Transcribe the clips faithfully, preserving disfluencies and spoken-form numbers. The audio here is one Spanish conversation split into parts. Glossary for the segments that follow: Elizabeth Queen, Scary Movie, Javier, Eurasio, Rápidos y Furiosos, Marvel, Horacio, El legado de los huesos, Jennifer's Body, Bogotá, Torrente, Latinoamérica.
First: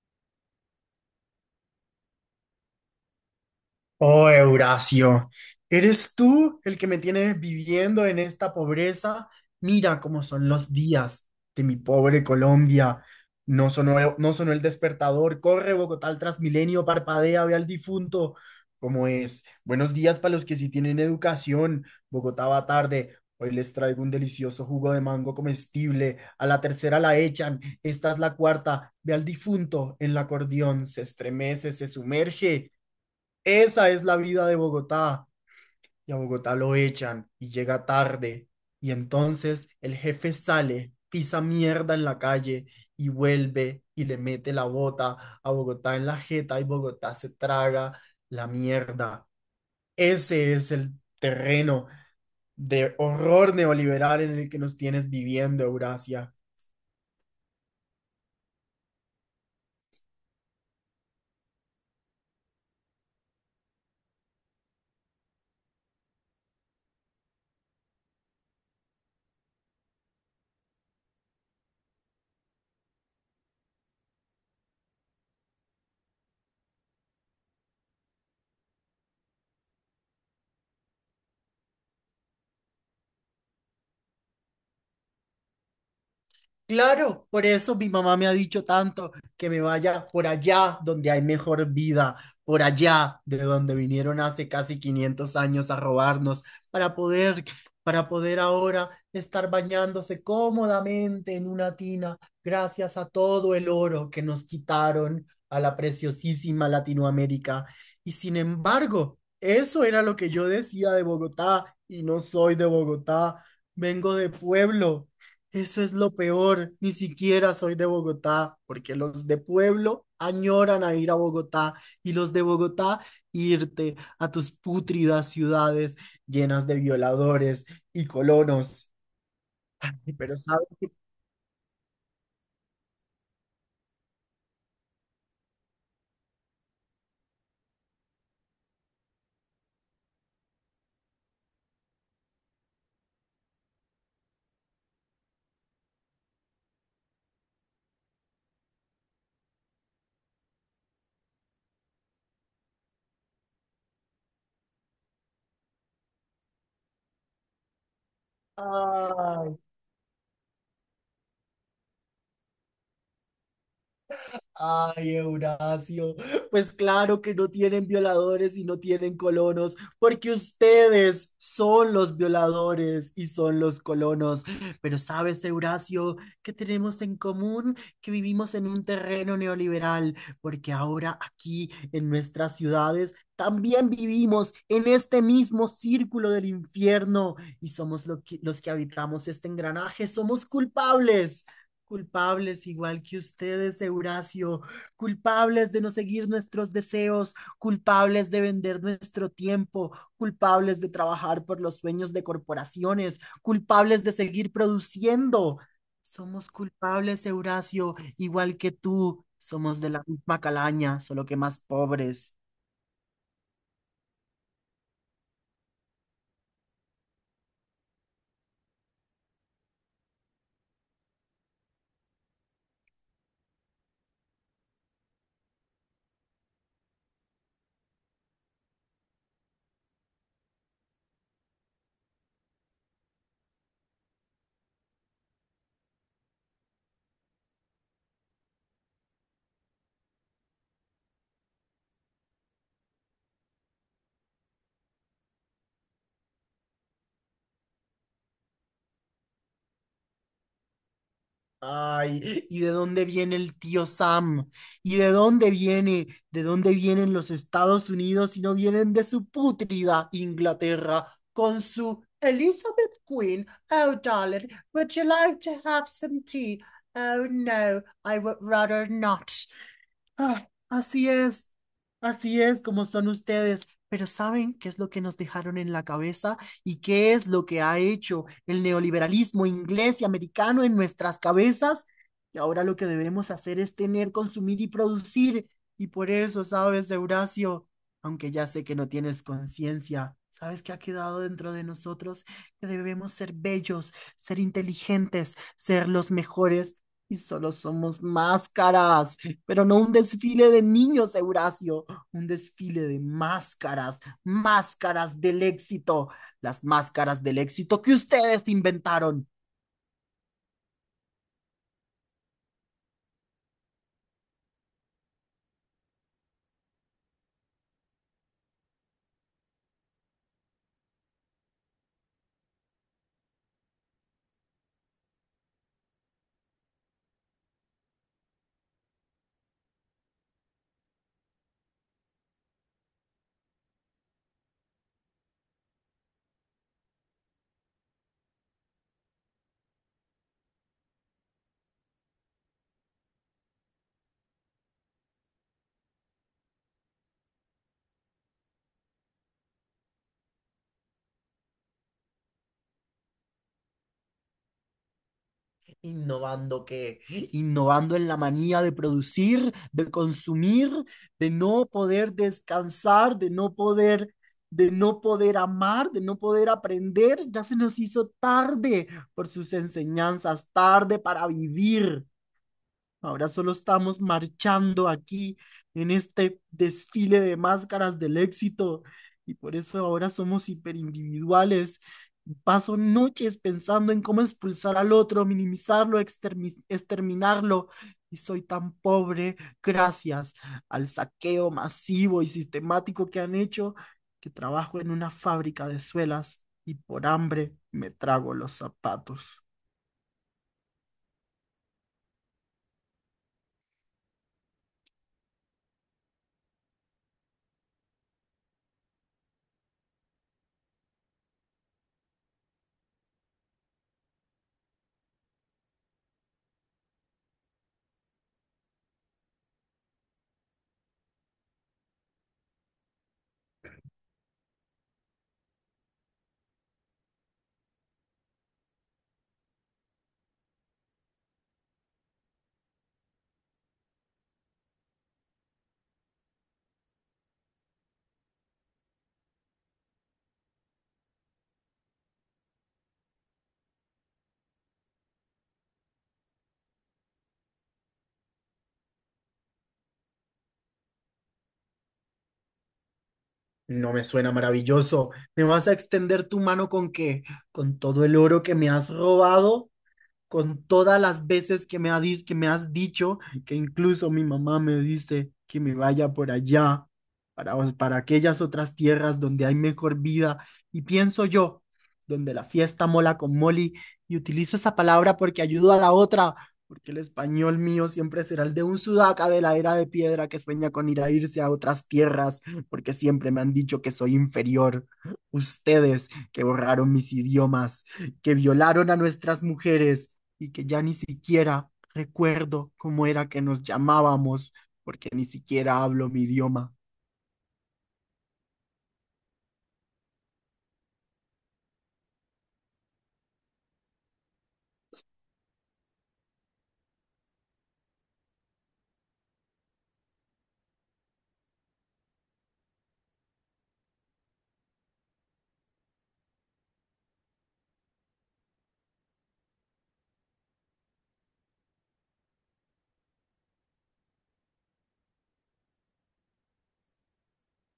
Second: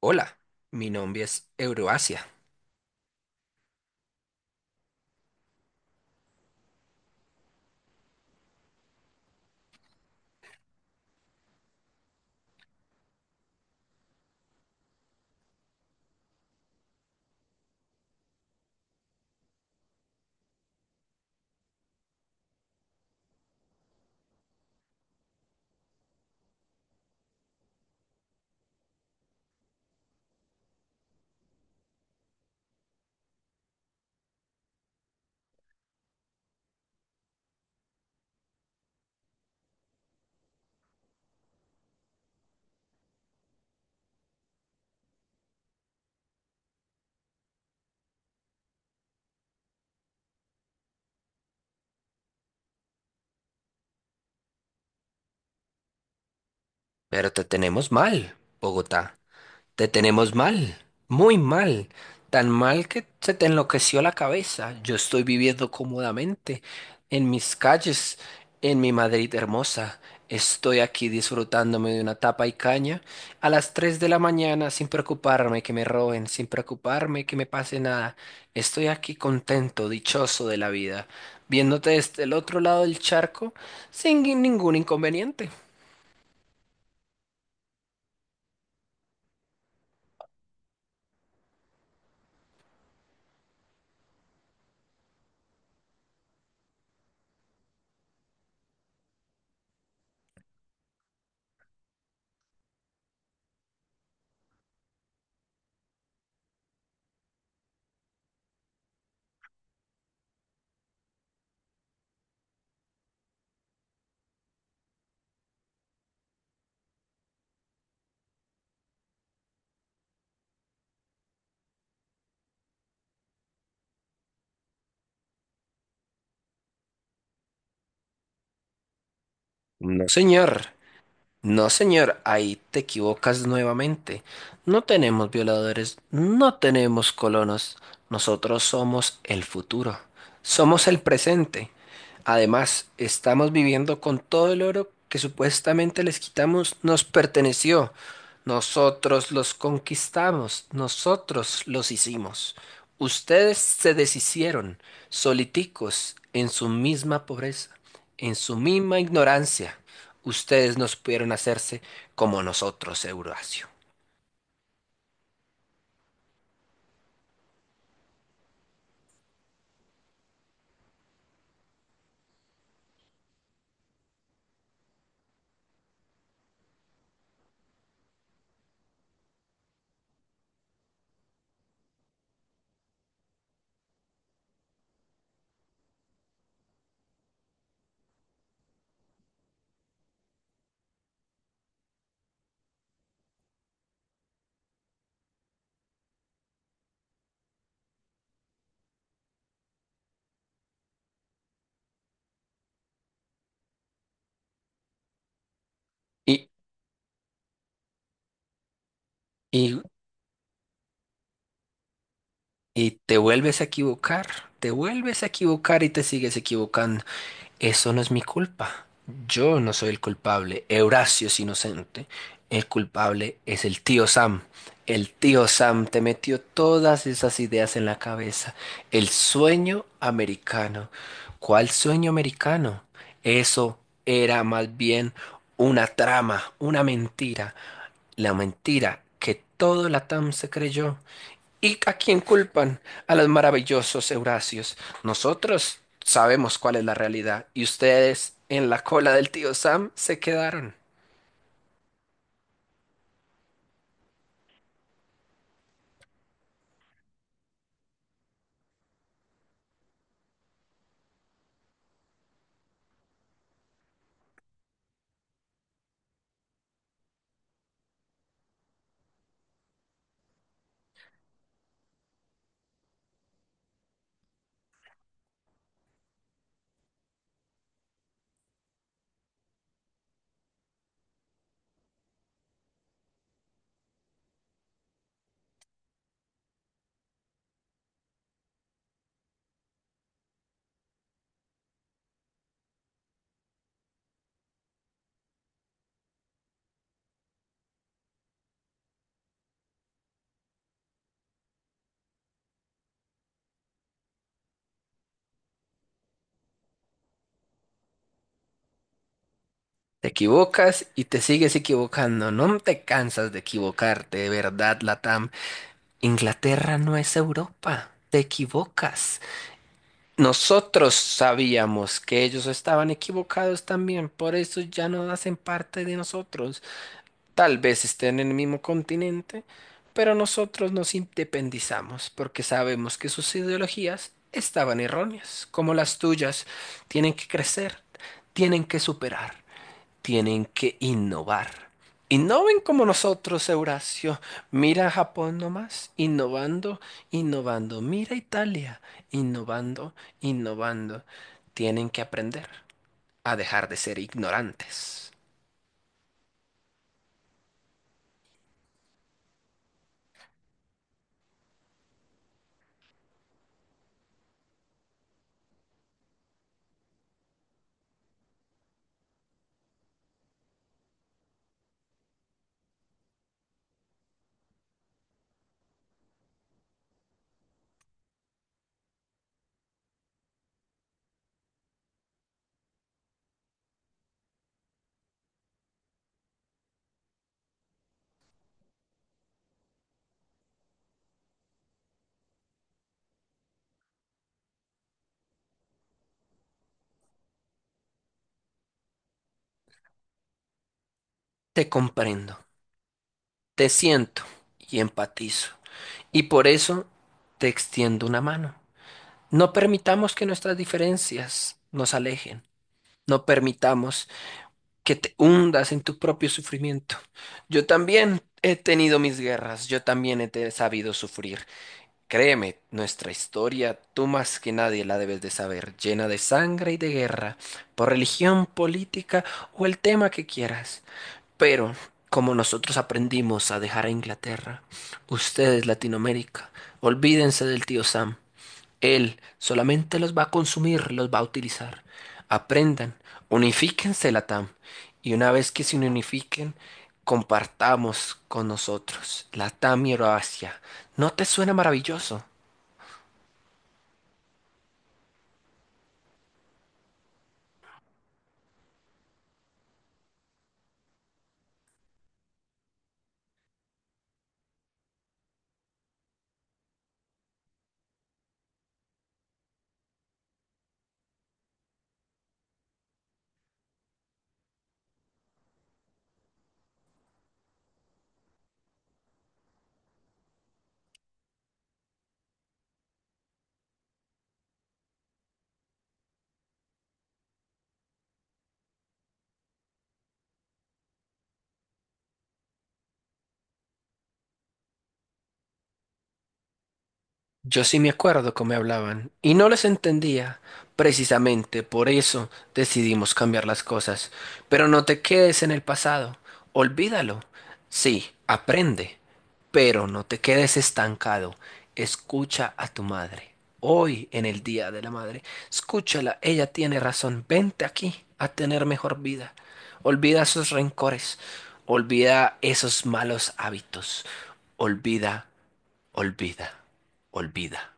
Hola, mi nombre es Euroasia, Oh, Eurasio, ¿eres tú el que me tienes viviendo en esta pobreza? Mira cómo son los días de mi pobre Colombia. No sonó, no sonó el despertador. Corre, Bogotá, al Transmilenio, parpadea, ve al difunto. ¿Cómo es? Buenos días para los que sí tienen educación. Bogotá va tarde. Hoy les traigo un delicioso jugo de mango comestible. A la tercera la echan. Esta es la cuarta. Ve al difunto en el acordeón. Se estremece, se sumerge. Esa es la vida de Bogotá. Y a Bogotá lo echan y llega tarde. Y entonces el jefe sale, pisa mierda en la calle y vuelve y le mete la bota a Bogotá en la jeta y Bogotá se traga la mierda. Ese es el terreno de horror neoliberal en el que nos tienes viviendo, Eurasia. pero te tenemos mal, Bogotá. Te tenemos mal, muy mal, tan mal que se te enloqueció la cabeza. Yo estoy viviendo cómodamente en mis calles, en mi Madrid hermosa. Estoy aquí disfrutándome de una tapa y caña a las tres de la mañana sin preocuparme que me roben, sin preocuparme que me pase nada. Estoy aquí contento, dichoso de la vida, viéndote desde el otro lado del charco sin ningún inconveniente. Claro, por eso mi mamá me ha dicho tanto que me vaya por allá donde hay mejor vida, por allá de donde vinieron hace casi quinientos años a robarnos para poder, para poder ahora estar bañándose cómodamente en una tina gracias a todo el oro que nos quitaron a la preciosísima Latinoamérica. Y sin embargo, eso era lo que yo decía de Bogotá y no soy de Bogotá, vengo de pueblo. Eso es lo peor, ni siquiera soy de Bogotá, porque los de pueblo añoran a ir a Bogotá y los de Bogotá irte a tus pútridas ciudades llenas de violadores y colonos. No, Pero señor. sabes, No, señor, ahí te equivocas nuevamente. No tenemos violadores, no tenemos colonos. Nosotros somos el futuro, somos el presente. Además, estamos viviendo con todo el oro que supuestamente les quitamos, nos perteneció. Nosotros los conquistamos, nosotros los hicimos. Ustedes se deshicieron, soliticos, en su misma pobreza, en su misma ignorancia, ustedes no pudieron hacerse como nosotros, Eurasio. Ay, Eurasio, pues claro que no tienen violadores y no tienen colonos, porque ustedes son los violadores y son los colonos. Pero sabes, Eurasio, ¿qué tenemos en común? Que vivimos en un terreno neoliberal, porque ahora aquí en nuestras ciudades también vivimos en este mismo círculo del infierno y somos lo que- los que habitamos este engranaje, somos culpables. Culpables igual que ustedes, Eurasio, culpables de no seguir nuestros deseos, culpables de vender nuestro tiempo, culpables de trabajar por los sueños de corporaciones, culpables de seguir produciendo. Y, Somos culpables, Eurasio, igual que tú. Somos y, de la misma calaña, solo que más pobres. y te vuelves a equivocar, te vuelves a equivocar y te sigues equivocando. Eso no es mi culpa. Yo no soy el culpable. Eurasio es inocente. El culpable es el tío Sam. El tío Sam te metió todas esas ideas en la cabeza. El sueño americano. ¿Cuál sueño americano? Eso era más bien una trama, una mentira, la mentira que todo Latam se creyó. ¿Y a quién culpan? A los maravillosos Eurasios. Nosotros sabemos cuál es la realidad y ustedes en la cola del tío Sam se quedaron. Ay, ¿y de dónde viene el tío Sam? ¿Y de dónde viene? ¿De dónde vienen los Estados Unidos si no vienen de su pútrida Inglaterra con su Elizabeth Queen? Oh, darling, would you like to have some tea? Oh, no, I would rather not. Ah, así es, así es como son ustedes. Pero ¿saben qué es lo que nos dejaron en la cabeza y qué es lo que ha hecho el neoliberalismo inglés y americano en nuestras cabezas? Y ahora lo que debemos hacer es tener, consumir y producir. Y por eso, ¿sabes, Eurasio? Aunque ya sé que no tienes conciencia, ¿sabes qué ha quedado dentro de nosotros? Que debemos ser bellos, ser inteligentes, ser los mejores y solo somos máscaras pero no un desfile de niños, Eurasio, un desfile de máscaras, máscaras del éxito, las máscaras del éxito que ustedes inventaron. Te equivocas y te sigues equivocando. No te cansas de equivocarte, de verdad, Latam. Inglaterra no es Europa. Te equivocas. Nosotros sabíamos que ellos estaban equivocados también, por eso ya no hacen parte de nosotros. Tal vez estén en el mismo continente, pero nosotros nos independizamos porque sabemos que sus ideologías estaban erróneas, como las tuyas. Tienen que crecer, tienen que superar, tienen que innovar. Innoven como nosotros, Eurasio. Mira a Japón nomás, innovando, innovando. Mira a Italia, innovando, innovando. Tienen que aprender a dejar de ser ignorantes. ¿Innovando qué? Innovando en la manía de producir, de consumir, de no poder descansar, de no poder de no poder amar, de no poder aprender, ya se nos hizo tarde por sus enseñanzas, tarde para vivir. Ahora solo estamos marchando aquí en este desfile de máscaras del éxito y por eso ahora somos hiperindividuales. Paso noches pensando en cómo expulsar al otro, minimizarlo, extermi- exterminarlo. Y soy tan pobre gracias al saqueo masivo y sistemático que han hecho que trabajo en una fábrica de suelas y por hambre me trago los zapatos. Te comprendo. Te siento y empatizo, y por eso te extiendo una mano. No permitamos que nuestras diferencias nos alejen. No permitamos que te hundas en tu propio sufrimiento. Yo también he tenido mis guerras, yo también he te- sabido sufrir. Créeme, nuestra historia, tú más que nadie la debes de saber, llena de sangre y de guerra, por religión, política o el tema que quieras. Pero como nosotros aprendimos a dejar a Inglaterra, ustedes, Latinoamérica, olvídense del tío Sam. Él solamente los va a consumir, los va a utilizar. Aprendan, unifíquense, Latam. Y una vez que se unifiquen, compartamos con nosotros, Latam y Euroasia. ¿No te suena maravilloso? No me suena maravilloso. ¿Me vas a extender tu mano con qué? ¿Con todo el oro que me has robado? Con todas las veces que me, ha dis- que me has dicho, que incluso mi mamá me dice que me vaya por allá, para, para aquellas otras tierras donde hay mejor vida. Y pienso yo, donde la fiesta mola con Molly, y utilizo esa palabra porque ayudo a la otra, porque el español mío siempre será el de un sudaca de la era de piedra que sueña con ir a irse a otras tierras, porque siempre me han dicho que soy inferior. Ustedes que borraron mis idiomas, que violaron a nuestras mujeres, y que ya ni siquiera recuerdo cómo era que nos llamábamos, porque ni siquiera hablo mi idioma. Yo sí me acuerdo cómo me hablaban y no les entendía. Precisamente por eso decidimos cambiar las cosas. Pero no te quedes en el pasado. Olvídalo. Sí, aprende. Pero no te quedes estancado. Escucha a tu madre. Hoy, en el Día de la Madre, escúchala. Ella tiene razón. Vente aquí a tener mejor vida. Olvida esos rencores. Olvida esos malos hábitos. Olvida. Olvida, olvida.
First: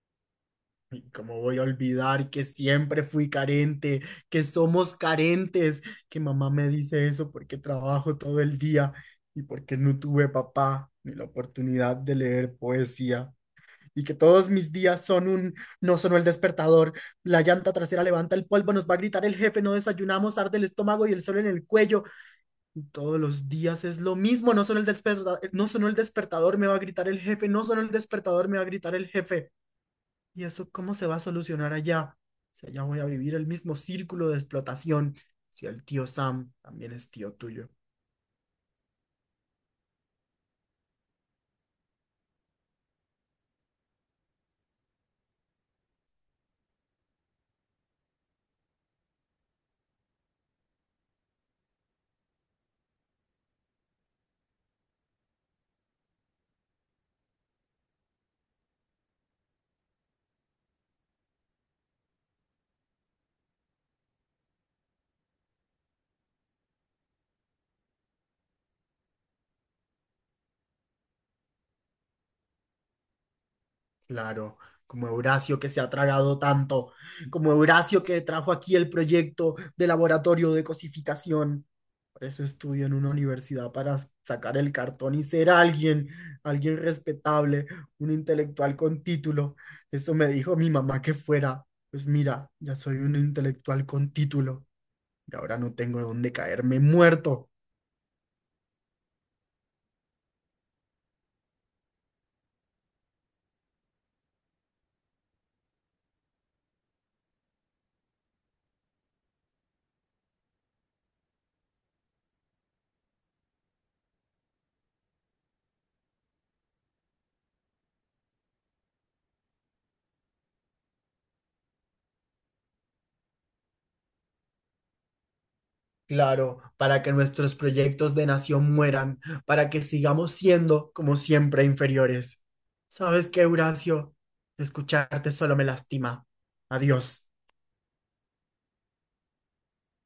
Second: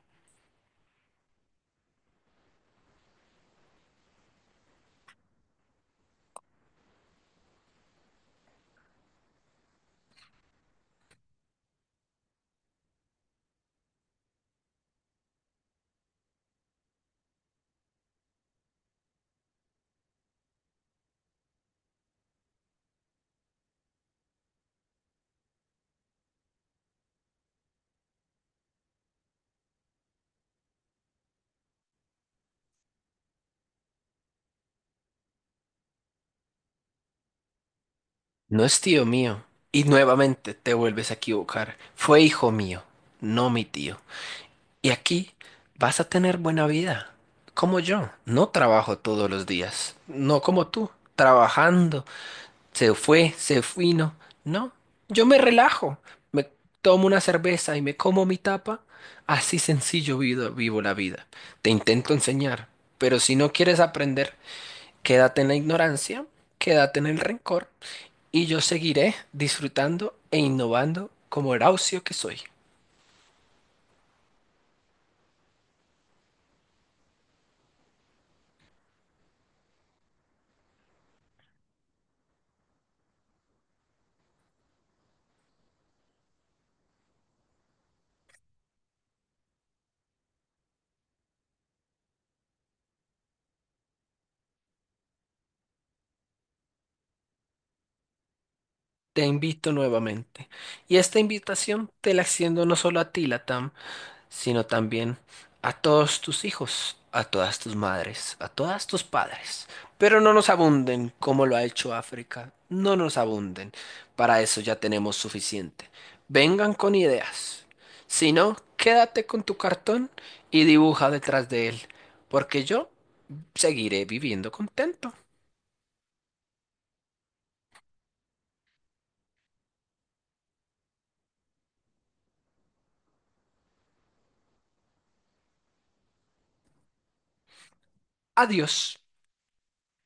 ¿Y cómo voy a olvidar que siempre fui carente, que somos carentes, que mamá me dice eso porque trabajo todo el día y porque no tuve papá ni la oportunidad de leer poesía? Y que todos mis días son un, no sonó el despertador, la llanta trasera levanta el polvo, nos va a gritar el jefe, no desayunamos, arde el estómago y el sol en el cuello. Todos los días es lo mismo, no solo el despertador, no sonó el despertador, me va a gritar el jefe, no solo el despertador, me va a gritar el jefe. ¿Y eso cómo se va a solucionar allá? Si allá voy a vivir el mismo círculo de explotación, si el tío Sam también es tío tuyo. No es tío mío. Y nuevamente te vuelves a equivocar. Fue hijo mío, no mi tío. Y aquí vas a tener buena vida. Como yo. No trabajo todos los días. No como tú. Trabajando. Se fue, se fino. No. Yo me relajo. Me tomo una cerveza y me como mi tapa. Así sencillo vivo, vivo la vida. Te intento enseñar. Pero si no quieres aprender, quédate en la ignorancia, quédate en el rencor, y yo seguiré disfrutando e innovando como Horacio que soy. Claro, como Eurasio que se ha tragado tanto, como Eurasio que trajo aquí el proyecto de laboratorio de cosificación. Por eso estudio en una universidad para sacar el cartón y ser alguien, alguien respetable, un intelectual con título. Eso me dijo mi mamá que fuera. Pues mira, ya soy un intelectual con título y ahora no tengo dónde caerme muerto. Te invito nuevamente. Y esta invitación te la extiendo no solo a ti, Latam, sino también a todos tus hijos, a todas tus madres, a todas tus padres. Pero no nos abunden como lo ha hecho África. No nos abunden. Para eso ya tenemos suficiente. Vengan con ideas. Si no, quédate con tu cartón y dibuja detrás de él, porque yo seguiré viviendo contento. Claro, para que nuestros proyectos de nación mueran, para que sigamos siendo, como siempre, inferiores. ¿Sabes qué, Horacio? Escucharte solo me lastima. Adiós. Adiós.